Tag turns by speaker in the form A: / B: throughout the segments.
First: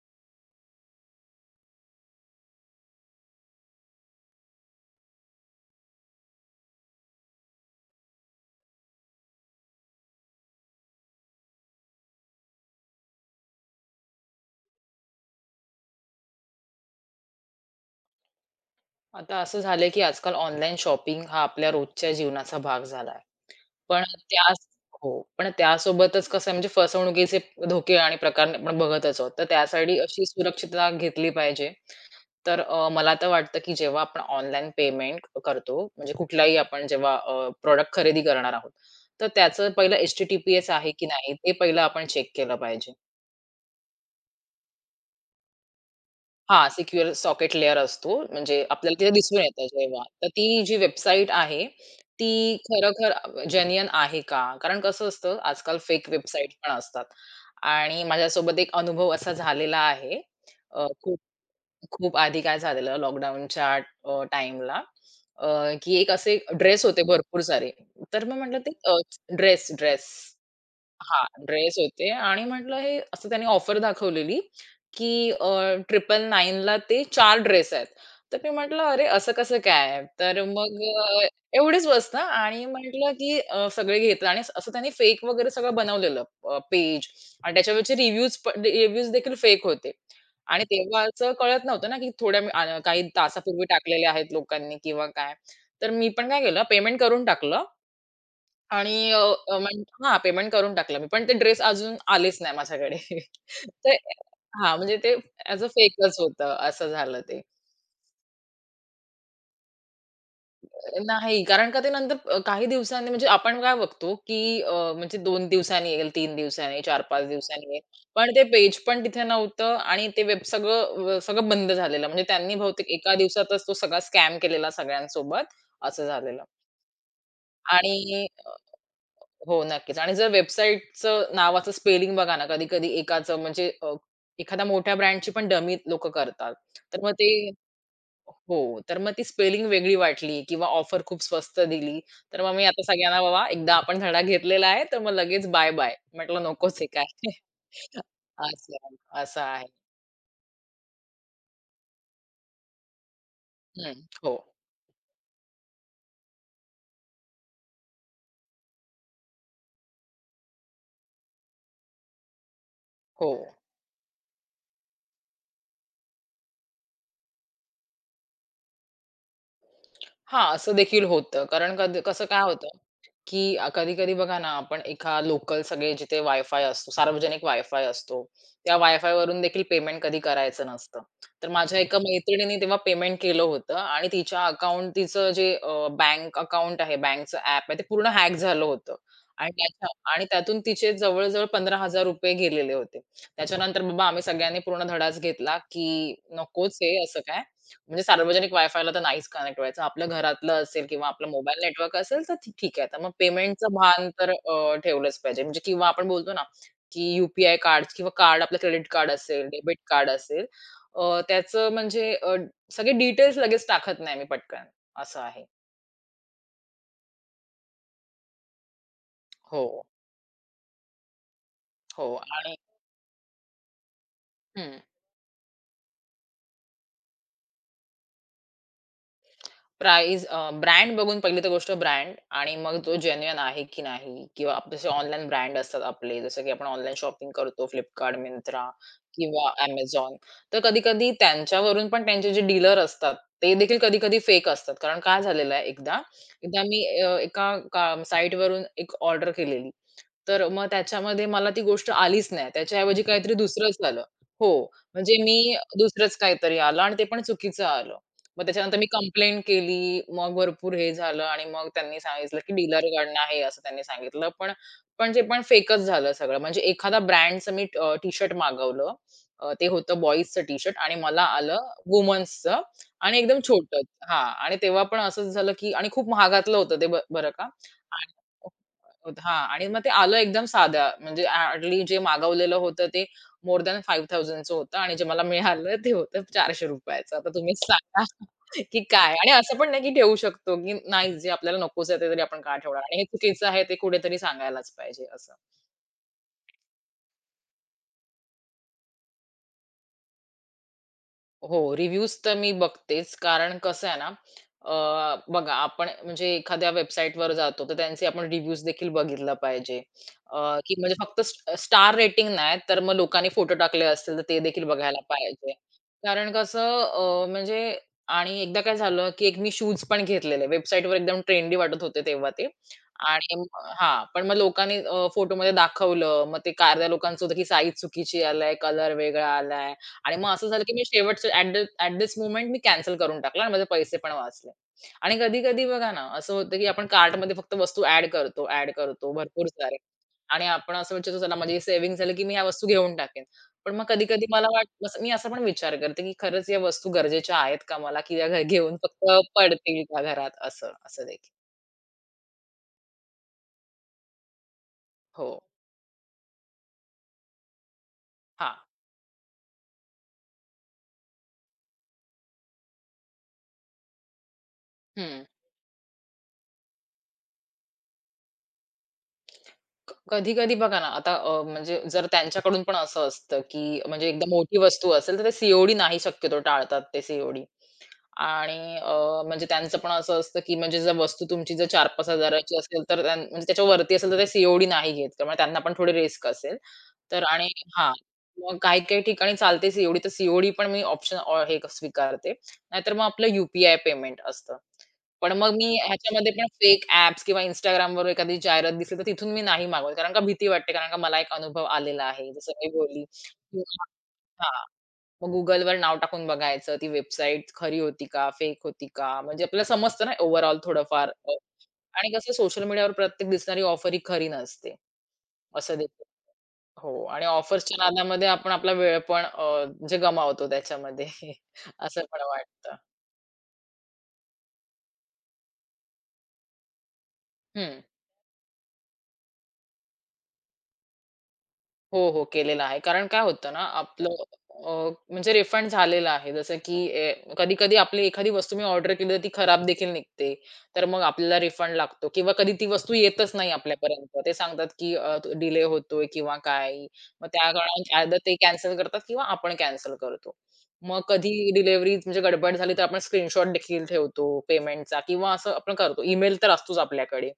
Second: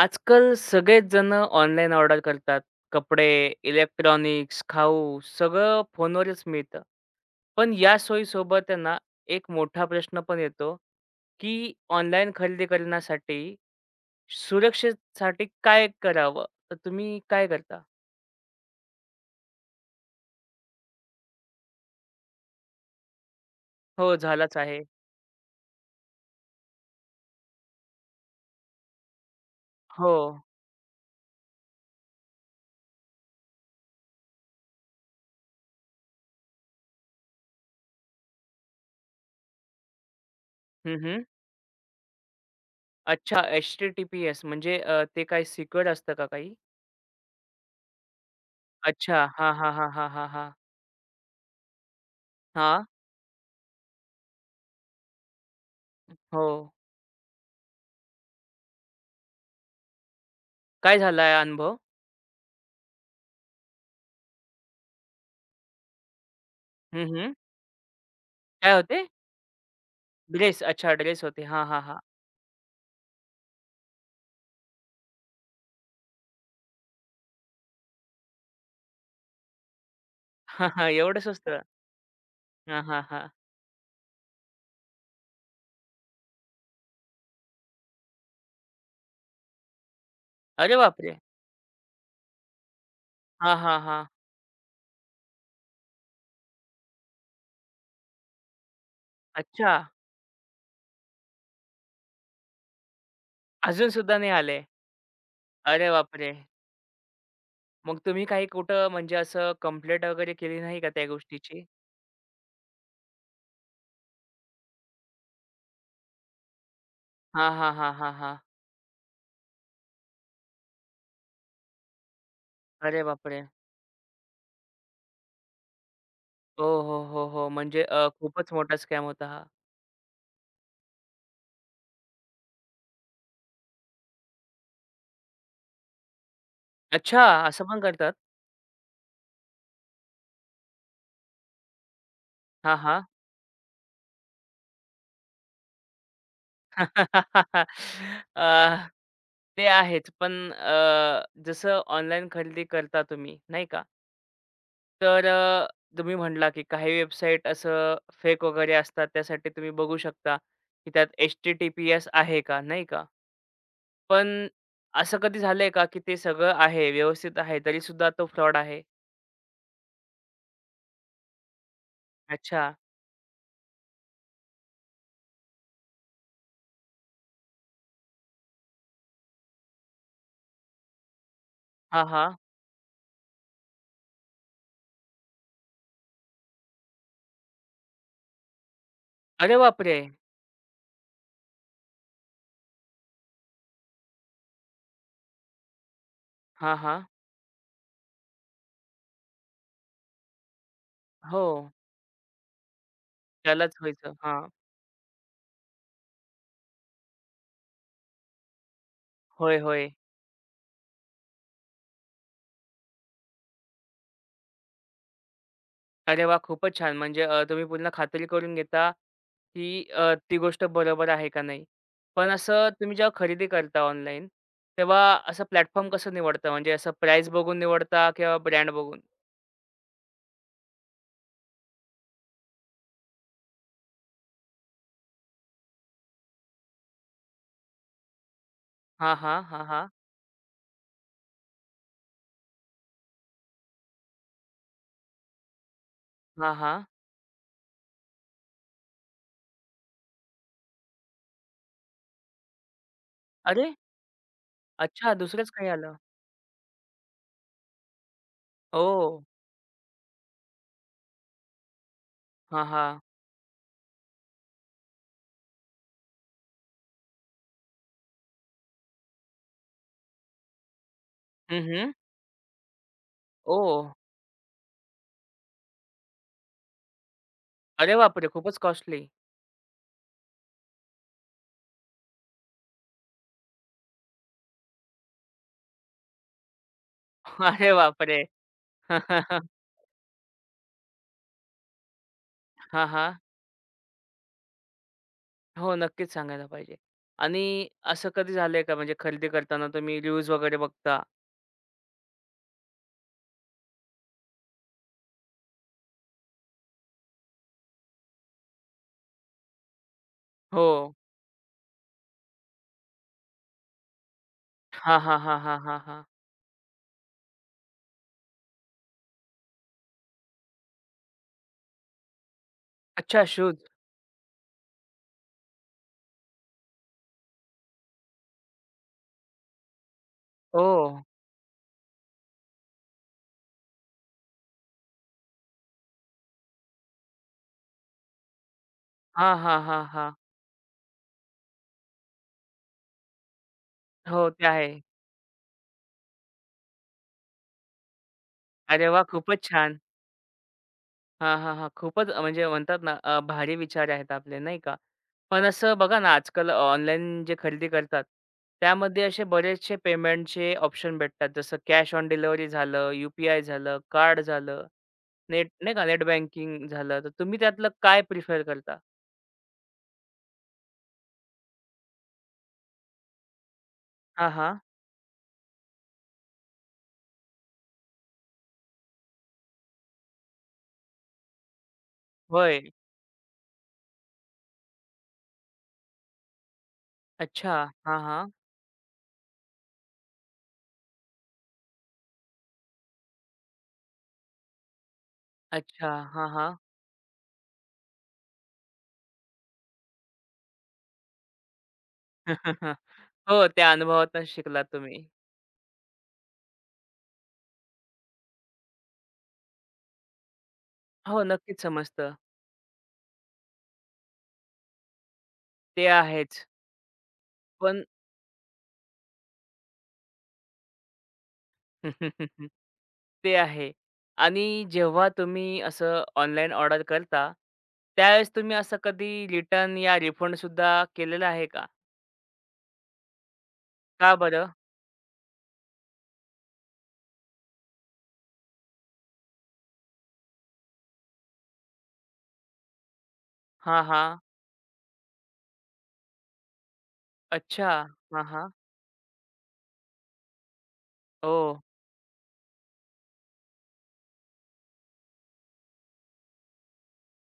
A: आजकाल सगळेच जण ऑनलाईन ऑर्डर करतात. कपडे, इलेक्ट्रॉनिक्स, खाऊ सगळं फोनवरच मिळतं. पण या सोयीसोबत आहे ना, एक मोठा प्रश्न पण येतो, की ऑनलाईन खरेदी करण्यासाठी सुरक्षेसाठी काय करावं? तर तुम्ही काय करता?
B: आता असं झालंय, की आजकाल ऑनलाईन शॉपिंग हा आपल्या रोजच्या जीवनाचा भाग झाला आहे. पण
A: हो, झालाच
B: त्याच
A: आहे.
B: हो. पण त्यासोबतच कसं आहे म्हणजे फसवणुकीचे धोके आणि प्रकार आपण बघतच आहोत. तर त्यासाठी
A: हो.
B: अशी सुरक्षितता घेतली पाहिजे. मला तर वाटतं, की जेव्हा आपण ऑनलाईन पेमेंट करतो, म्हणजे कुठलाही आपण जेव्हा खरेदी करणार आहोत, तर त्याचं पहिलं एच-टी-टी-पी-एस आहे
A: हं,
B: की
A: हं.
B: नाही ते पहिलं आपण चेक केलं पाहिजे.
A: अच्छा, एच-टी-टी-पी-एस म्हणजे ते काही सिक्युअर असतं का काही?
B: हां, सिक्युअर सॉकेट लेयर असतो. म्हणजे आपल्याला तिथे
A: अच्छा.
B: दिसून
A: हां,
B: येतं
A: हां, हां,
B: जेव्हा.
A: हां,
B: तर
A: हां, हां.
B: ती जी वेबसाईट आहे, ती
A: हां.
B: खरोखर जेन्युइन आहे का? कारण कसं असतं आजकाल फेक
A: हो.
B: वेबसाईट पण असतात. आणि माझ्यासोबत एक अनुभव असा झालेला आहे. अ,
A: काय
B: खूप
A: झाला अनुभव?
B: खूप आधी काय झालेलं लॉकडाऊनच्या अ, की एक असे ड्रेस होते
A: हं, हं.
B: भरपूर सारे. तर मग म्हटलं ते
A: काय होते?
B: Dress, dress
A: dress. अच्छा ड्रेस
B: हां,
A: होते. हां,
B: ड्रेस
A: हां, हां.
B: होते आणि म्हटलं हे असं त्याने ऑफर दाखवलेली, की 999ला ते 4 ड्रेस आहेत. तर मी म्हटलं, "अरे, असं कसं काय?" तर
A: हां,
B: मग
A: हां. एवढं
B: अ,
A: स्वस्त.
B: एवढीच वस्त आणि
A: हां, हां,
B: म्हटलं,
A: हां.
B: की सगळे घेतात आणि असं त्यांनी फेक वगैरे सगळं बनवलेलं पेज आणि त्याच्यावरचे रिव्ह्यूज रिव्ह्यूज देखील फेक होते. आणि
A: अरे
B: तेव्हा
A: बापरे!
B: असं कळत नव्हतं ना, की काही
A: हां,
B: तासापूर्वी
A: हां, हां.
B: टाकलेले आहेत लोकांनी किंवा काय. तर मी पण काय केलं, पेमेंट करून टाकलं आणि अ, अ,
A: अच्छा.
B: म्हण हां, पेमेंट करून टाकलं मी. पण ते ड्रेस अजून आलेच नाही माझ्याकडे.
A: अजून
B: ते
A: सुद्धा नाही आले.
B: हां, म्हणजे ते ॲज अ
A: अरे
B: फेकच
A: बापरे!
B: होतं, असं झालं ते.
A: मग तुम्ही काही कुठं म्हणजे असं कंप्लेंट वगैरे केली नाही का त्या
B: नाही,
A: गोष्टीची?
B: कारण का ते नंतर काही दिवसांनी म्हणजे आपण काय बघतो, की म्हणजे 2 दिवसांनी येईल, 3 दिवसांनी येईल, 4-5
A: हां,
B: दिवसांनी
A: हां,
B: येईल.
A: हां, हां,
B: पण
A: हां.
B: ते पेज पण तिथे नव्हतं आणि ते वेब सगळं बंद झालेलं. म्हणजे त्यांनी बहुतेक
A: अरे
B: एका
A: बापरे!
B: दिवसातच तो सगळा स्कॅम केलेला सगळ्यांसोबत, असं झालेलं.
A: हो, हो, हो, हो. म्हणजे
B: आणि
A: खूपच मोठा स्कॅम होता हा.
B: हो, नक्कीच. आणि जर वेबसाईटचं नावाचं स्पेलिंग बघा ना, कधी-कधी एकाचं म्हणजे, एखाद्या मोठ्या ब्रँडची पण डमी लोकं करतात. तर मग
A: अच्छा,
B: ते
A: असं पण करतात?
B: हो, तर मग ती स्पेलिंग वेगळी वाटली किंवा ऑफर खूप स्वस्त दिली. तर मग मी
A: हां,
B: आता
A: हां.
B: सगळ्यांना बाबा एकदा आपण धडा घेतलेला आहे, तर मग लगेच बाय-बाय. म्हटलं नकोच हे काय.
A: अ,
B: असं, असं
A: ते
B: आहे.
A: आहेच. पण जसं ऑनलाईन खरेदी करता तुम्ही नाही का?
B: हं. हो,
A: तर तुम्ही म्हटला, की काही वेबसाईट असं फेक वगैरे असतात. त्यासाठी तुम्ही बघू शकता, की त्यात एच-टी-टी-पी-एस आहे का, नाही का?
B: हो.
A: पण असं कधी झालंय का, की ते सगळं आहे, व्यवस्थित आहे, तरी सुद्धा तो फ्रॉड आहे?
B: हां, असं देखील होतं. कारण कधी कसं काय
A: अच्छा.
B: होतं, की कधी-कधी बघा ना, आपण एका लोकल सगळे जिथे वायफाय असतो, सार्वजनिक वायफाय असतो, त्या वायफायवरून देखील पेमेंट कधी करायचं नसतं. तर माझ्या एका
A: हां, हां.
B: मैत्रिणीने तेव्हा पेमेंट केलं होतं आणि तिच्या अकाउंट तिचं जे बँक अकाउंट आहे, बँकचं ॲप आहे, ते पूर्ण हॅक झालं होतं. आणि
A: अरे
B: त्याच्या
A: बापरे!
B: आणि त्यातून तिचे जवळ-जवळ ₹15,000 गेलेले होते. त्याच्यानंतर बाबा आम्ही सगळ्यांनी पूर्ण धडाच घेतला, की
A: हां,
B: नकोच हे
A: हां.
B: असं काय म्हणजे सार्वजनिक वायफायला तर नाहीच कनेक्ट व्हायचं. आपलं घरातलं असेल किंवा आपला
A: हो.
B: मोबाईल नेटवर्क असेल तर ठीक आहे. तर मग पेमेंटचं
A: त्यालाच
B: भान
A: व्हायचं.
B: तर
A: हां.
B: अ, ठेवलंच पाहिजे. म्हणजे किंवा आपण बोलतो ना, की यू पी किंवा कार्ड आपलं क्रेडिट कार्ड असेल,
A: होय,
B: डेबिट
A: होय.
B: कार्ड असेल, त्याचं म्हणजे, सगळे डिटेल्स लगेच टाकत नाही मी पटकन, असं आहे.
A: अरे वा, खूपच छान. म्हणजे तुम्ही पूर्ण खात्री करून घेता,
B: हो,
A: की ती गोष्ट बरोबर आहे का नाही.
B: हो
A: पण
B: आणि
A: असं तुम्ही जेव्हा खरेदी करता ऑनलाईन,
B: हं.
A: तेव्हा असं प्लॅटफॉर्म कसं निवडता? म्हणजे असं प्राईस बघून निवडता किंवा ब्रँड बघून?
B: ब्रँड बघून पहिली तर गोष्ट ब्रँड आणि मग तो जेन्युइन आहे की नाही किंवा आप जसे ऑनलाईन ब्रँड असतात आपले जसं की आपण ऑनलाईन शॉपिंग करतो Flipkart, Myntra
A: हां, हां.
B: किंवा
A: हां, हां.
B: Amazon. तर कधी-कधी त्यांच्यावरून पण त्यांचे जे डीलर असतात, ते देखील कधी-कधी फेक असतात. कारण काय झालेलं आहे एकदा,
A: हां,
B: एकदा मी
A: हां.
B: अ, एका साईटवरून एक ऑर्डर केलेली तर मग त्याच्यामध्ये मला ती गोष्ट आलीच नाही. त्याच्याऐवजी काहीतरी
A: अरे!
B: दुसरंच आलं. हो,
A: अच्छा,
B: म्हणजे
A: दुसरंच
B: मी
A: काही आलं.
B: दुसरंच काहीतरी आलं आणि ते पण चुकीचं आलं. मग त्याच्यानंतर मी
A: ओह!
B: कंप्लेंट केली. मग भरपूर हे झालं आणि मग त्यांनी सांगितलं, की
A: हां, हां.
B: डीलरकडनं आहे असं त्यांनी सांगितलं. पण पण ते पण फेकच झालं सगळं. म्हणजे एखादा ब्रँडचं मी टी-शर्ट मागवलं. ते होतं बॉयजचं टी-शर्ट आणि मला
A: हं,
B: आलं
A: हं.
B: वुमन्सचं आणि एकदम छोटं.
A: ओह!
B: हां आणि तेव्हा पण असंच झालं, की आणि खूप महागातलं होतं ते बरं का.
A: अरे बापरे! खूपच कॉस्टली.
B: हां आणि मग ते आलं एकदम साध्या म्हणजे हार्डली जे मागवलेलं होतं ते मोर दॅन 5000 चं होतं आणि जे मला मिळालं ते होतं ₹400. आता तुम्हीच
A: अरे
B: सांगा
A: बापरे!
B: की काय? आणि असं पण नाही की ठेवू शकतो की नाही जे आपल्याला नकोच आहे ते तरी आपण का ठेवणार
A: हां,
B: आणि हे
A: हां.
B: चुकीचं आहे ते कुठेतरी सांगायलाच पाहिजे असं.
A: हो, नक्कीच सांगायला पाहिजे. आणि असं कधी झालंय का म्हणजे खरेदी करताना तुम्ही रिव्ह्यूज वगैरे बघता?
B: हो, रिव्ह्यूज तर मी बघतेच. कारण कसं आहे ना, अ, बघा आपण म्हणजे एखाद्या वेबसाईटवर जातो, तर त्यांचे आपण रिव्ह्यूज देखील बघितला पाहिजे. अ, की म्हणजे
A: हो.
B: फक्त स्टार रेटिंग नाही, तर मग लोकांनी फोटो टाकले असतील, तर ते देखील बघायला
A: हां, हां, हां,
B: पाहिजे.
A: हां, हां, हां.
B: कारण कसं अ, म्हणजे आणि एकदा काय झालं, की एक मी शूज पण घेतलेले. वेबसाईटवर एकदम ट्रेंडी वाटत होते तेव्हा ते.
A: अच्छा,
B: आणि
A: शूज.
B: हां, पण मग लोकांनी फोटोमध्ये दाखवलं. मग ते काय अर्ध्या लोकांचं होतं, की साईज चुकीची आलाय, कलर वेगळा आलाय. आणि मग असं झालं, की मी
A: ओह!
B: शेवटचं ॲट धिस मोमेंट मी कॅन्सल करून टाकला आणि माझे पैसे पण वाचले. आणि कधी-कधी बघा ना, असं होतं, की आपण कार्टमध्ये फक्त वस्तू ॲड करतो, ॲड करतो
A: हां,
B: भरपूर
A: हां,
B: सारे
A: हां, हां.
B: आणि आपण असं विचारतो, "चला माझी सेव्हिंग झाली, की मी ह्या वस्तू घेऊन टाकेन." पण मग कधी-कधी
A: हो, ते आहे.
B: मी असा पण विचार करते, की खरंच या वस्तू गरजेच्या आहेत का मला, की या घेऊन
A: अरे वा,
B: फक्त
A: खूपच छान.
B: पडतील का घरात असं, असं देखील.
A: हां, हां, हां. खूपच म्हणजे म्हणतात ना, भारी विचार आहेत आपले, नाही का?
B: हो.
A: पण असं बघा ना, आजकाल ऑनलाईन जे खरेदी करतात,
B: हां.
A: त्यामध्ये असे बरेचसे पेमेंटचे ऑप्शन भेटतात. जसं कॅश ऑन डिलिव्हरी झालं, यू झालं, कार्ड झालं,
B: हं.
A: नेट नाही का, नेट बँकिंग झालं. तर तुम्ही त्यातलं काय प्रिफर करता?
B: कधी-कधी बघा ना, आता म्हणजे जर त्यांच्याकडून पण असं असतं, की म्हणजे एकदा
A: हां, हां.
B: मोठी वस्तू असेल, तर ते सी-ओ-डी नाही शक्यतो टाळतात ते सी ओ. आणि म्हणजे त्यांचं पण असं असतं, की म्हणजे जर वस्तू तुमची जर 4,000-5,000 ची
A: होय.
B: असेल, तर त्यां म्हणजे त्याच्यावरती असेल, तर ते सीओडी नाही घेत. त्यामुळे त्यांना पण थोडी रिस्क असेल. तर आणि
A: अच्छा.
B: हां,
A: हां, हां.
B: मग काही-काही ठिकाणी चालते सीओडी, तर सीओडी पण मी ऑप्शन, हे स्वीकारते. नाहीतर मग आपलं यू-पी-आय पेमेंट असतं. पण मग मी
A: अच्छा. हां,
B: ह्याच्यामध्ये पण
A: हां.
B: फेक ॲप्स किंवा Instagramवर एखादी जाहिरात दिसली, तर तिथून मी नाही मागवत. कारण का भीती वाटते, कारण का मला एक अनुभव आलेला आहे. जसं मी बोलली.
A: हो, त्या अनुभवातून शिकला
B: हां.
A: तुम्ही.
B: मग Googleवर नाव टाकून बघायचं, ती वेबसाईट खरी होती का, फेक होती का? म्हणजे आपल्याला समजतं ना ओव्हरऑल थोडंफार.
A: हो, नक्कीच
B: आणि
A: समजतं.
B: कसं सोशल मीडियावर प्रत्येक दिसणारी ऑफर ही खरी नसते. असं
A: ते
B: देखील
A: आहेच.
B: हो आणि ऑफर्सच्या
A: पण
B: नादामध्ये आपण आपला वेळ पण अ, म्हणजे गमावतो त्याच्यामध्ये असं पण वाटतं.
A: ते आहे. आणि जेव्हा तुम्ही असं ऑनलाईन ऑर्डर करता,
B: हं.
A: त्यावेळेस तुम्ही असं कधी रिटर्न या रिफंड सुद्धा केलेलं आहे का?
B: हो, हो. केलेला आहे. कारण काय होतं ना,
A: का
B: आपलं
A: बरं?
B: अ, म्हणजे रिफंड झालेलं आहे. जसं की, कधी-कधी आपली एखादी वस्तू मी ऑर्डर केली तर ती खराब देखील निघते. तर मग आपल्याला रिफंड लागतो किंवा कधी ती वस्तू येतच नाही
A: हां,
B: आपल्यापर्यंत.
A: हां.
B: ते सांगतात की डिले होतोय किंवा काय. मग त्या
A: अच्छा.
B: कारणाने आयदर
A: हां,
B: ते
A: हां.
B: कॅन्सल करतात किंवा आपण कॅन्सल करतो. मग कधी
A: ओह!
B: डिलिव्हरी म्हणजे गडबड झाली तर आपण स्क्रीनशॉट देखील ठेवतो पेमेंटचा किंवा असं आपण करतो. ईमेल तर असतोच आपल्याकडे.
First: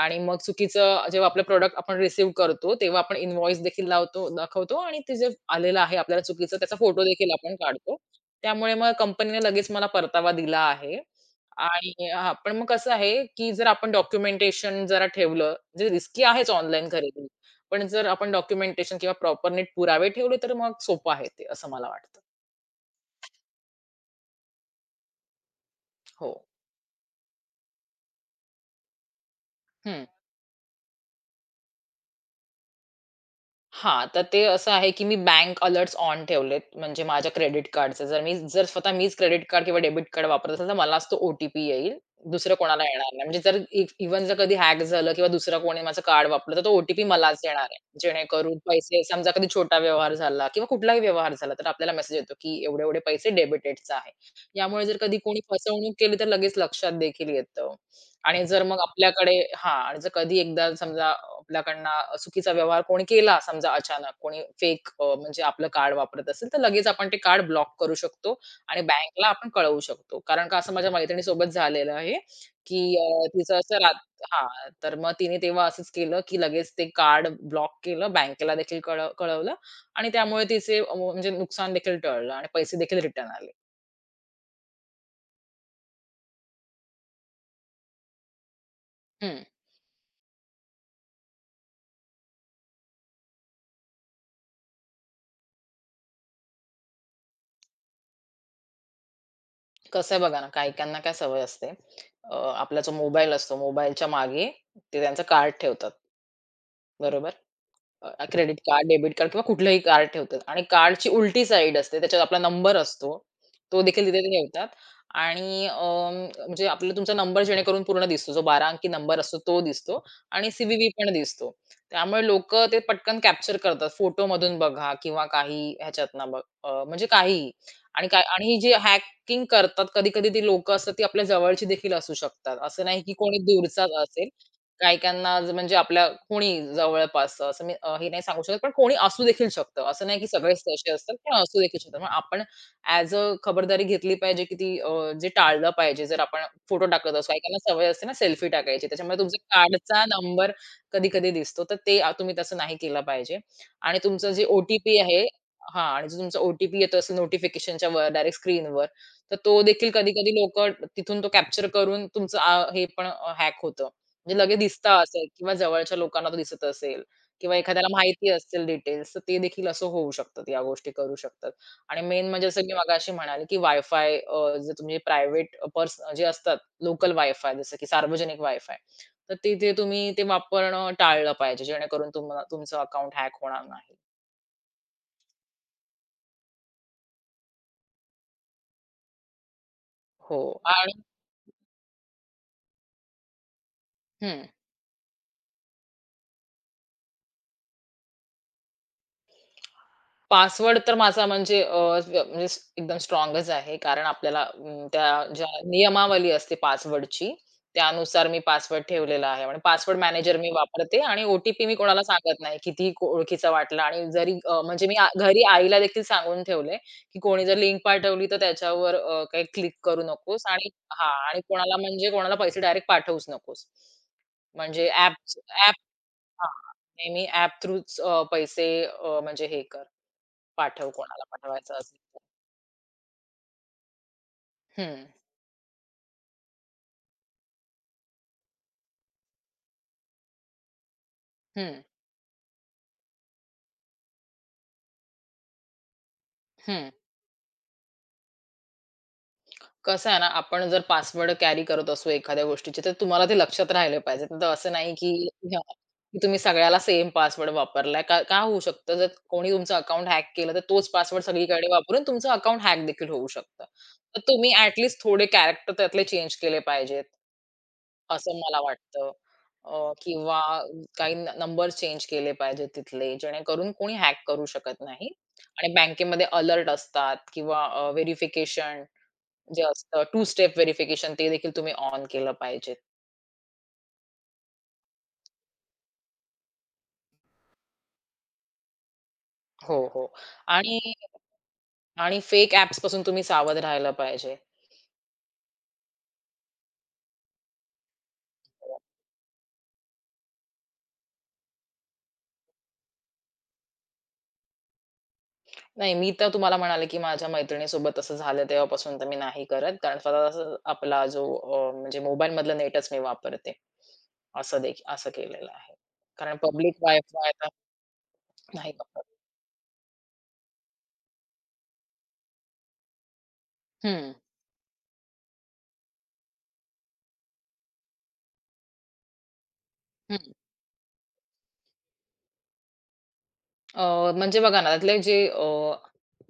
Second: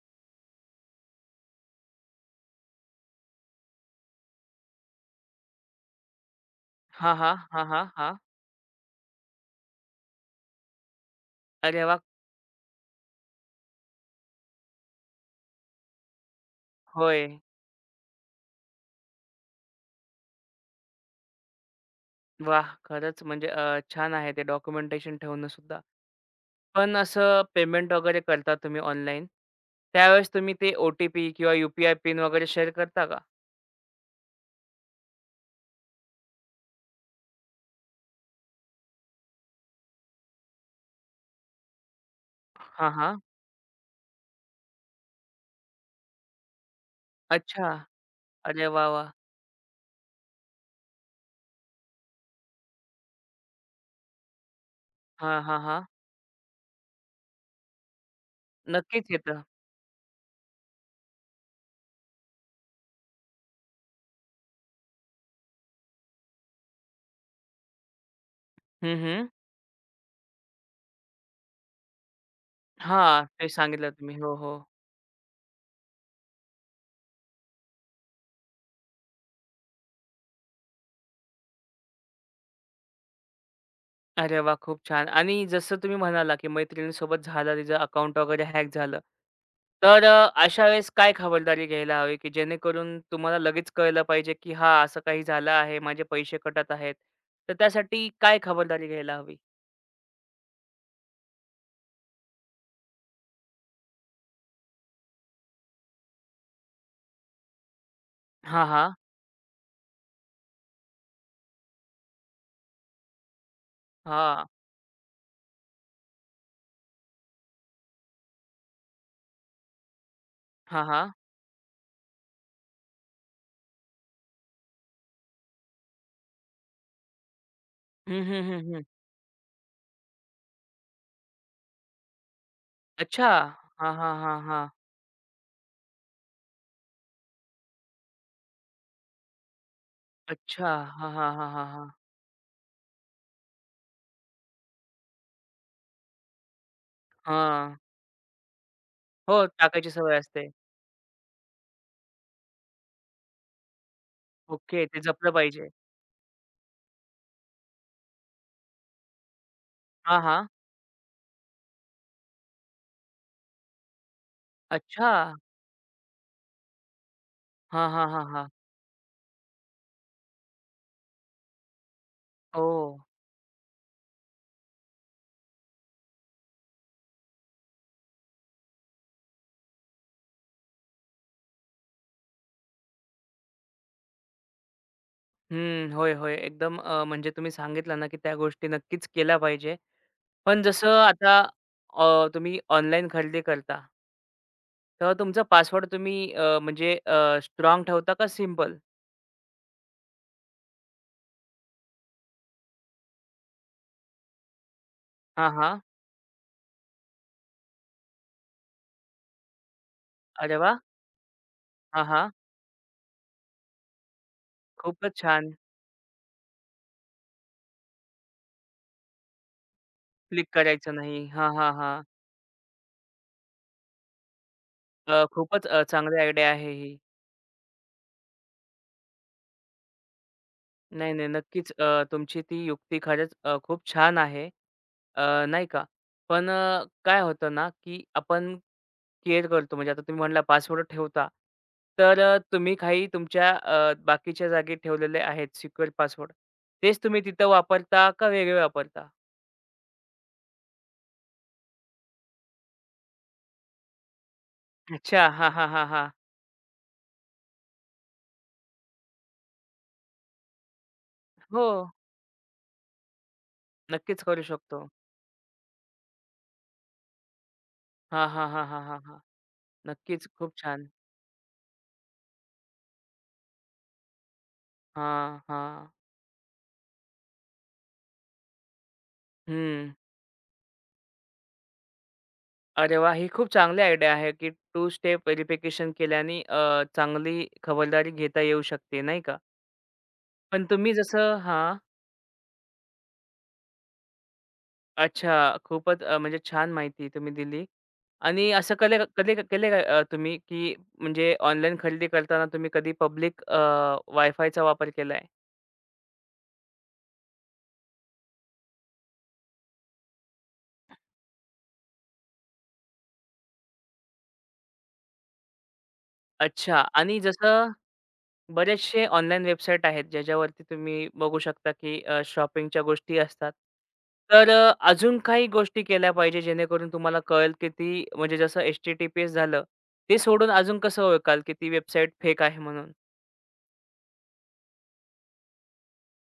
B: आणि मग चुकीचं जेव्हा आपलं प्रॉडक्ट आपण रिसीव्ह करतो, तेव्हा आपण इन्व्हॉइस देखील लावतो दाखवतो आणि ते जे आलेलं आहे आपल्याला चुकीचं त्याचा फोटो
A: हां,
B: देखील
A: हां.
B: आपण
A: हां, हां.
B: काढतो.
A: हां.
B: त्यामुळे मग कंपनीने लगेच मला परतावा दिला आहे.
A: अरे वाह!
B: आणि हां, पण मग कसं आहे, की जर आपण डॉक्युमेंटेशन जरा ठेवलं, जे रिस्की आहेच ऑनलाईन खरेदी.
A: होय.
B: पण जर आपण डॉक्युमेंटेशन किंवा प्रॉपर नीट पुरावे ठेवले, तर मग सोपं आहे ते असं मला वाटतं.
A: वाह! खरंच म्हणजे छान आहे ते डॉक्युमेंटेशन ठेवणं सुद्धा.
B: हो.
A: पण असं पेमेंट वगैरे करता तुम्ही ऑनलाईन,
B: हं.
A: त्यावेळेस तुम्ही ते ओ-टी-पी किंवा यू-पी-आय पिन वगैरे शेअर करता का?
B: हां, तर ते असं आहे, की मी बँक अलर्ट्स ऑन ठेवलेत. म्हणजे माझ्या क्रेडिट कार्डचे जर मी जर स्वतः मीच क्रेडिट कार्ड किंवा डेबिट कार्ड वापरत असेल, तर मलाच तो ओ-टी-पी येईल. दुसरं कोणाला
A: हां,
B: येणार
A: हां.
B: नाही. म्हणजे जर इफ इव्हन जर कधी हॅक झालं किंवा दुसरं कोणी माझं कार्ड वापरलं, तर तो ओ टी मलाच येणार
A: अच्छा.
B: आहे. जेणेकरून
A: अरे वाह,
B: पैसे
A: वाह!
B: समजा कधी छोटा व्यवहार झाला किंवा कुठलाही व्यवहार झाला, तर आपल्याला मेसेज येतो, की एवढे-एवढे पैसे डेबिटेडचा आहे. यामुळे जर कधी
A: हां,
B: कोणी
A: हां, हां.
B: फसवणूक केली, तर लगेच लक्षात देखील येतं. आणि जर मग
A: नक्कीच
B: आपल्याकडे
A: येतं.
B: हां आणि जर कधी एकदा समजा आपल्याकडनं चुकीचा व्यवहार कोणी केला समजा अचानक कोणी फेक, म्हणजे आपलं कार्ड वापरत असेल, तर लगेच आपण ते कार्ड ब्लॉक करू शकतो आणि
A: हं,
B: बँकला
A: हं.
B: आपण कळवू शकतो. कारण का असं माझ्या मैत्रिणीसोबत झालेलं आहे, की
A: हां, ते
B: तिचं असं
A: सांगितलं
B: रात
A: तुम्ही. हो, हो.
B: हां, तर मग तिने तेव्हा असंच केलं, की लगेच ते कार्ड ब्लॉक केलं, बँकेला देखील कळवलं आणि त्यामुळे तिचे म्हणजे नुकसान देखील टळलं आणि पैसे देखील रिटर्न आले.
A: अरे वाह! खूप छान. आणि जसं तुम्ही म्हणाला, की मैत्रिणीसोबत झालं, तिचं अकाउंट वगैरे हॅक झालं.
B: हं.
A: तर अशा वेळेस काय खबरदारी घ्यायला हवी, की जेणेकरून तुम्हाला लगेच कळलं पाहिजे, की हां, असं काही झालं आहे, माझे पैसे कटत आहेत. तर त्यासाठी काय खबरदारी घ्यायला हवी?
B: कसं आहे बघा ना, काही-काहींना काय सवय असते. आपला जो मोबाईल असतो, मोबाईलच्या मागे ते त्यांचं कार्ड ठेवतात, बरोबर? क्रेडिट
A: हां,
B: कार्ड,
A: हां.
B: डेबिट कार्ड किंवा कुठलंही कार्ड ठेवतात आणि कार्डची उलटी साईड असते. त्याच्यात आपला नंबर असतो. तो देखील तिथे ते
A: हां.
B: ठेवतात आणि म्हणजे आपला तुमचा नंबर जेणेकरून पूर्ण दिसतो. जो 12 अंकी नंबर असतो तो दिसतो आणि
A: हां,
B: सी पण
A: हां.
B: दिसतो. त्यामुळे लोकं ते पटकन कॅप्चर करतात. फोटोमधून बघा किंवा काही ह्याच्यातनं, म्हणजे काहीही आणि काय
A: हं, हं,
B: आणि जे
A: हं, हं.
B: हॅकिंग करतात, कधी-कधी ती लोकं असतात, ती आपल्या जवळची देखील असू शकतात. असं नाही की
A: अच्छा.
B: कोणी दूरचाच
A: हां, हां,
B: असेल.
A: हां, हां.
B: काही-काहींना आज म्हणजे आपल्या कोणी जवळपासचं असं मी हे नाही सांगू शकत, पण कोणी असू देखील शकतं. असं नाही की सगळेच
A: अच्छा.
B: तसे
A: हां,
B: असतात,
A: हां,
B: पण
A: हां,
B: असू
A: हां,
B: देखील
A: हां.
B: शकतात. मग आपण ॲज अ खबरदारी घेतली पाहिजे की ती, जे टाळलं पाहिजे. जर आपण फोटो टाकत असू, काही-काहींना
A: हां.
B: सवय असते ना सेल्फी टाकायची. त्याच्यामुळे तुमचा
A: हो, टाकायची
B: कार्डचा
A: सवय असते.
B: नंबर कधी-कधी दिसतो. तर ते तुम्ही तसं नाही केलं पाहिजे. आणि तुमचं जे ओ
A: ओके. ते
B: आहे
A: जपलं पाहिजे.
B: हां आणि जो तुमचा ओ येतो असेल नोटिफिकेशनच्या वर डायरेक्ट स्क्रीनवर, तर तो देखील
A: हां,
B: कधी-कधी
A: हां.
B: लोकं तिथून तो कॅप्चर करून तुमचं हे पण हॅक होतं. म्हणजे लगेच दिसता
A: अच्छा.
B: असेल किंवा जवळच्या लोकांना तो दिसत असेल किंवा
A: हां,
B: एखाद्याला
A: हां, हां,
B: माहिती
A: हां.
B: असेल डिटेल्स, तर ते देखील असं होऊ शकतात, या गोष्टी करू शकतात. आणि मेन म्हणजे जसं मी
A: ओह!
B: मगाशी म्हणाले, की वायफाय, जर तुम्ही प्रायव्हेट पर्स जे असतात लोकल वायफाय जसं की सार्वजनिक वायफाय, तर तिथे तुम्ही ते वापरणं टाळलं पाहिजे, जेणेकरून तुम्हाला तुमचं अकाउंट हॅक होणार नाही.
A: हं. होय, होय. एकदम म्हणजे तुम्ही सांगितलं ना, की त्या गोष्टी नक्कीच केल्या पाहिजे.
B: हो
A: पण
B: आणि
A: जसं आता तुम्ही ऑनलाईन खरेदी करता
B: हं.
A: तेव्हा तुमचा पासवर्ड तुम्ही ठेवता का सिंपल?
B: पासवर्ड तर माझा म्हणजे अ, व्य म्हणजे स- एकदम स्ट्राँगच आहे. कारण आपल्याला त्या ज्या
A: हां, हां.
B: नियमावली असते पासवर्डची, त्यानुसार मी पासवर्ड ठेवलेला आहे. आणि पासवर्ड मॅनेजर मी
A: अरे वाह!
B: वापरते आणि ओ मी कोणाला
A: हां, हां.
B: सांगत नाही. कितीही ओळखीचा वाटला आणि जरी, म्हणजे मी आ
A: खूपच
B: घरी
A: छान.
B: आईला देखील सांगून ठेवलंय, की कोणी जर लिंक पाठवली तर त्याच्यावर काही क्लिक करू नकोस
A: क्लिक
B: आणि
A: करायचं
B: हां,
A: नाही.
B: आणि
A: हां, हां,
B: कोणाला
A: हां.
B: म्हणजे कोणाला पैसे डायरेक्ट पाठवूच नकोस. म्हणजे ॲप
A: खूपच
B: ॲप
A: चांगली आयडिया आहे ही.
B: नेहमी ॲप थ्रूच पैसे अ, म्हणजे हे पाठव
A: नाही, नाही.
B: कोणाला
A: नक्कीच,
B: पाठवायचा असेल तर.
A: तुमची ती युक्ती खरंच खूप छान आहे.
B: हं,
A: नाही का? पण काय होतं ना, की आपण केअर करतो म्हणजे आता तुम्ही म्हणला पासवर्ड ठेवता.
B: हं,
A: तर तुम्ही काही तुमच्या बाकीच्या जागी ठेवलेले आहेत सिक्युअर पासवर्ड.
B: हं.
A: तेच तुम्ही तिथं वापरता का वेगळे वापरता?
B: कसं आहे ना, आपण जर पासवर्ड कॅरी करत असू एखाद्या गोष्टीचे, तर तुम्हाला ते लक्षात राहिले पाहिजे. तर असं नाही की
A: अच्छा. हां,
B: हां,
A: हां, हां, हां.
B: की तुम्ही सगळ्याला सेम पासवर्ड वापरलाय. का का होऊ शकतं, जर कोणी तुमचं अकाउंट हॅक केलं, तर तोच पासवर्ड
A: हो,
B: सगळीकडे वापरून तुमचं अकाउंट हॅक देखील होऊ शकतं. तर
A: नक्कीच करू
B: तुम्ही ॲट
A: शकतो.
B: थोडे कॅरेक्टर त्यातले चेंज केले पाहिजेत.
A: हां,
B: असं
A: हां,
B: मला
A: हां, हां, हां,
B: वाटतं.
A: हां. नक्कीच.
B: किंवा
A: खूप छान.
B: काही नंबर चेंज केले पाहिजेत तिथले, जेणेकरून कोणी हॅक करू शकत नाही.
A: हां,
B: आणि
A: हां.
B: बँकेमध्ये अलर्ट असतात किंवा व्हेरिफिकेशन जे
A: हं.
B: असतं, टू स्टेप व्हेरिफिकेशन ते देखील तुम्ही ऑन केलं पाहिजे.
A: अरे वाह! ही खूप चांगली आयडिया आहे, की टू स्टेप व्हेरिफिकेशन केल्याने चांगली खबरदारी घेता येऊ शकते, नाही का?
B: हो, हो.
A: पण
B: आणि
A: तुम्ही जसं हां.
B: आणि फेक ॲप्सपासून तुम्ही सावध राहिलं पाहिजे.
A: अच्छा. खूपच म्हणजे छान माहिती तुम्ही दिली. आणि असं कले कधी केले का, तुम्ही, की म्हणजे ऑनलाईन खरेदी करताना तुम्ही कधी पब्लिक वायफायचा वापर केलाय?
B: नाही, मी तर तुम्हाला म्हणाले, की माझ्या मैत्रिणीसोबत असं झालं तेव्हापासून तर मी नाही करत. कारण स्वतःचा आपला जो म्हणजे मोबाईलमधलं नेटच मी वापरते. असं देखी असं केलेलं आहे. कारण
A: अच्छा.
B: पब्लिक
A: आणि
B: वायफाय आता
A: जसं
B: नाही
A: बरेचसे
B: वापरत.
A: ऑनलाईन वेबसाईट आहेत ज्याच्यावरती तुम्ही बघू शकता, की शॉपिंगच्या गोष्टी असतात.
B: हं,
A: तर अजून काही गोष्टी केल्या पाहिजे जेणेकरून तुम्हाला कळेल, की ती म्हणजे जसं एच-टी-टी-पी-एस झालं. ते
B: हं.
A: सोडून अजून कसं ओळखाल, की ती वेबसाईट फेक आहे म्हणून?
B: म्हणजे बघा ना, त्यातले जे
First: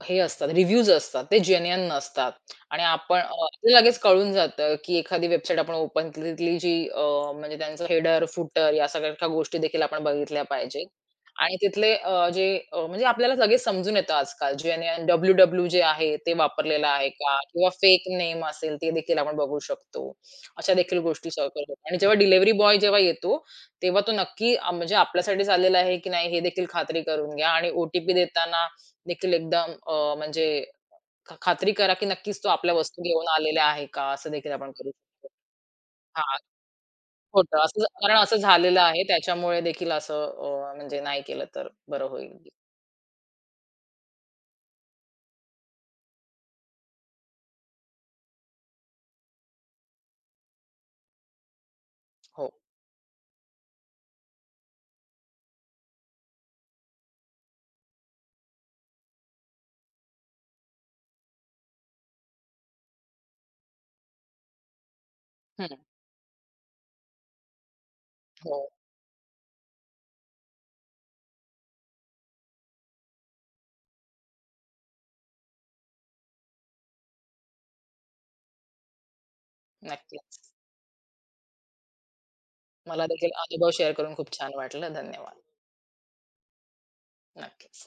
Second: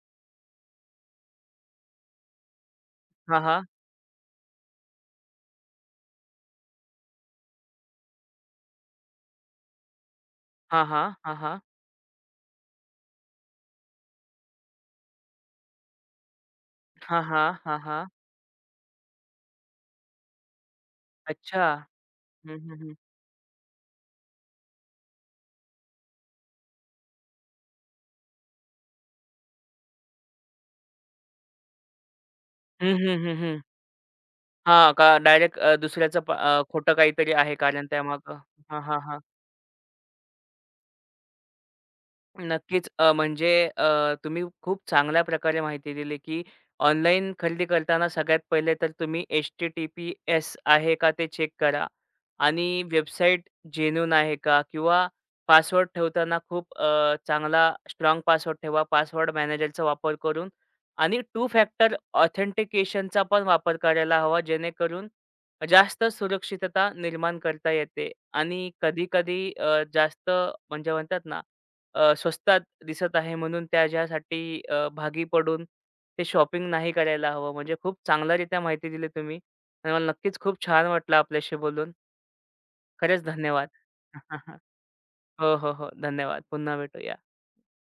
B: हे असतात रिव्ह्यूज असतात ते जेन्युइन नसतात आणि
A: हां, हां.
B: आपल्याला लगेच कळून जातं, की एखादी वेबसाईट आपण ओपन केली तिथली जी म्हणजे त्यांचं हेडर, फुटर या सगळ्या गोष्टी देखील आपण बघितल्या
A: हां,
B: पाहिजेत.
A: हां. हां, हां.
B: आणि तिथले जे म्हणजे आपल्याला लगेच समजून येतं आजकाल जेन्युइन डब्ल्यू-डब्ल्यू जे आहे ते वापरलेलं आहे
A: हां,
B: का?
A: हां.
B: किंवा
A: हां, हां.
B: फेक नेम असेल ते देखील आपण बघू शकतो. अशा देखील गोष्टी सर्च
A: अच्छा.
B: करू आणि जेव्हा डिलिव्हरी
A: हं,
B: बॉय
A: हं, हं.
B: जेव्हा येतो तेव्हा तो नक्की म्हणजे आपल्यासाठीच आलेला आहे, की नाही हे देखील खात्री करून घ्या आणि ओ देताना देखील एकदम अ, म्हणजे ख खात्री करा, की नक्कीच तो आपल्या
A: हं,
B: वस्तू
A: हं,
B: घेऊन
A: हं, हं.
B: आलेला आहे का? असं देखील आपण करू
A: हां, का
B: शकतो.
A: डायरेक्ट दुसऱ्याचं प
B: हां,
A: खोटं काहीतरी आहे
B: खोटं असं ज-
A: कारण
B: कारण असं
A: त्यामागं.
B: झालेलं
A: हां, हां,
B: आहे
A: हां.
B: त्याच्यामुळे देखील असं, म्हणजे नाही केलं तर बरं होईल.
A: नक्कीच. तुम्ही खूप चांगल्या प्रकारे माहिती दिली, की ऑनलाईन खरेदी करताना सगळ्यात पहिले तर तुम्ही एच-टी-टी-पी-एस आहे का ते चेक करा
B: हो.
A: आणि वेबसाईट जेन्युइन आहे का? किंवा पासवर्ड ठेवताना खूप चांगला स्ट्राँग पासवर्ड ठेवा. पासवर्ड मॅनेजरचा वापर करून आणि टू फॅक्टर ऑथेंटिकेशनचा पण वापर करायला हवा, जेणेकरून
B: हं.
A: जास्त सुरक्षितता निर्माण करता येते.
B: हो,
A: आणि कधी-कधी जास्त म्हणजे म्हणतात ना, स्वस्तात दिसत आहे म्हणून त्याच्यासाठी भागी पडून ते शॉपिंग नाही करायला हवं. म्हणजे खूप चांगल्यारीत्या माहिती दिली तुम्ही आणि मला
B: नक्कीच.
A: नक्कीच खूप छान वाटलं आपल्याशी बोलून.
B: मला
A: खरंच
B: देखील अनुभव
A: धन्यवाद.
B: शेअर करून खूप छान वाटलं. धन्यवाद.
A: हो, हो, हो. धन्यवाद. पुन्हा भेटूया.
B: नक्कीच.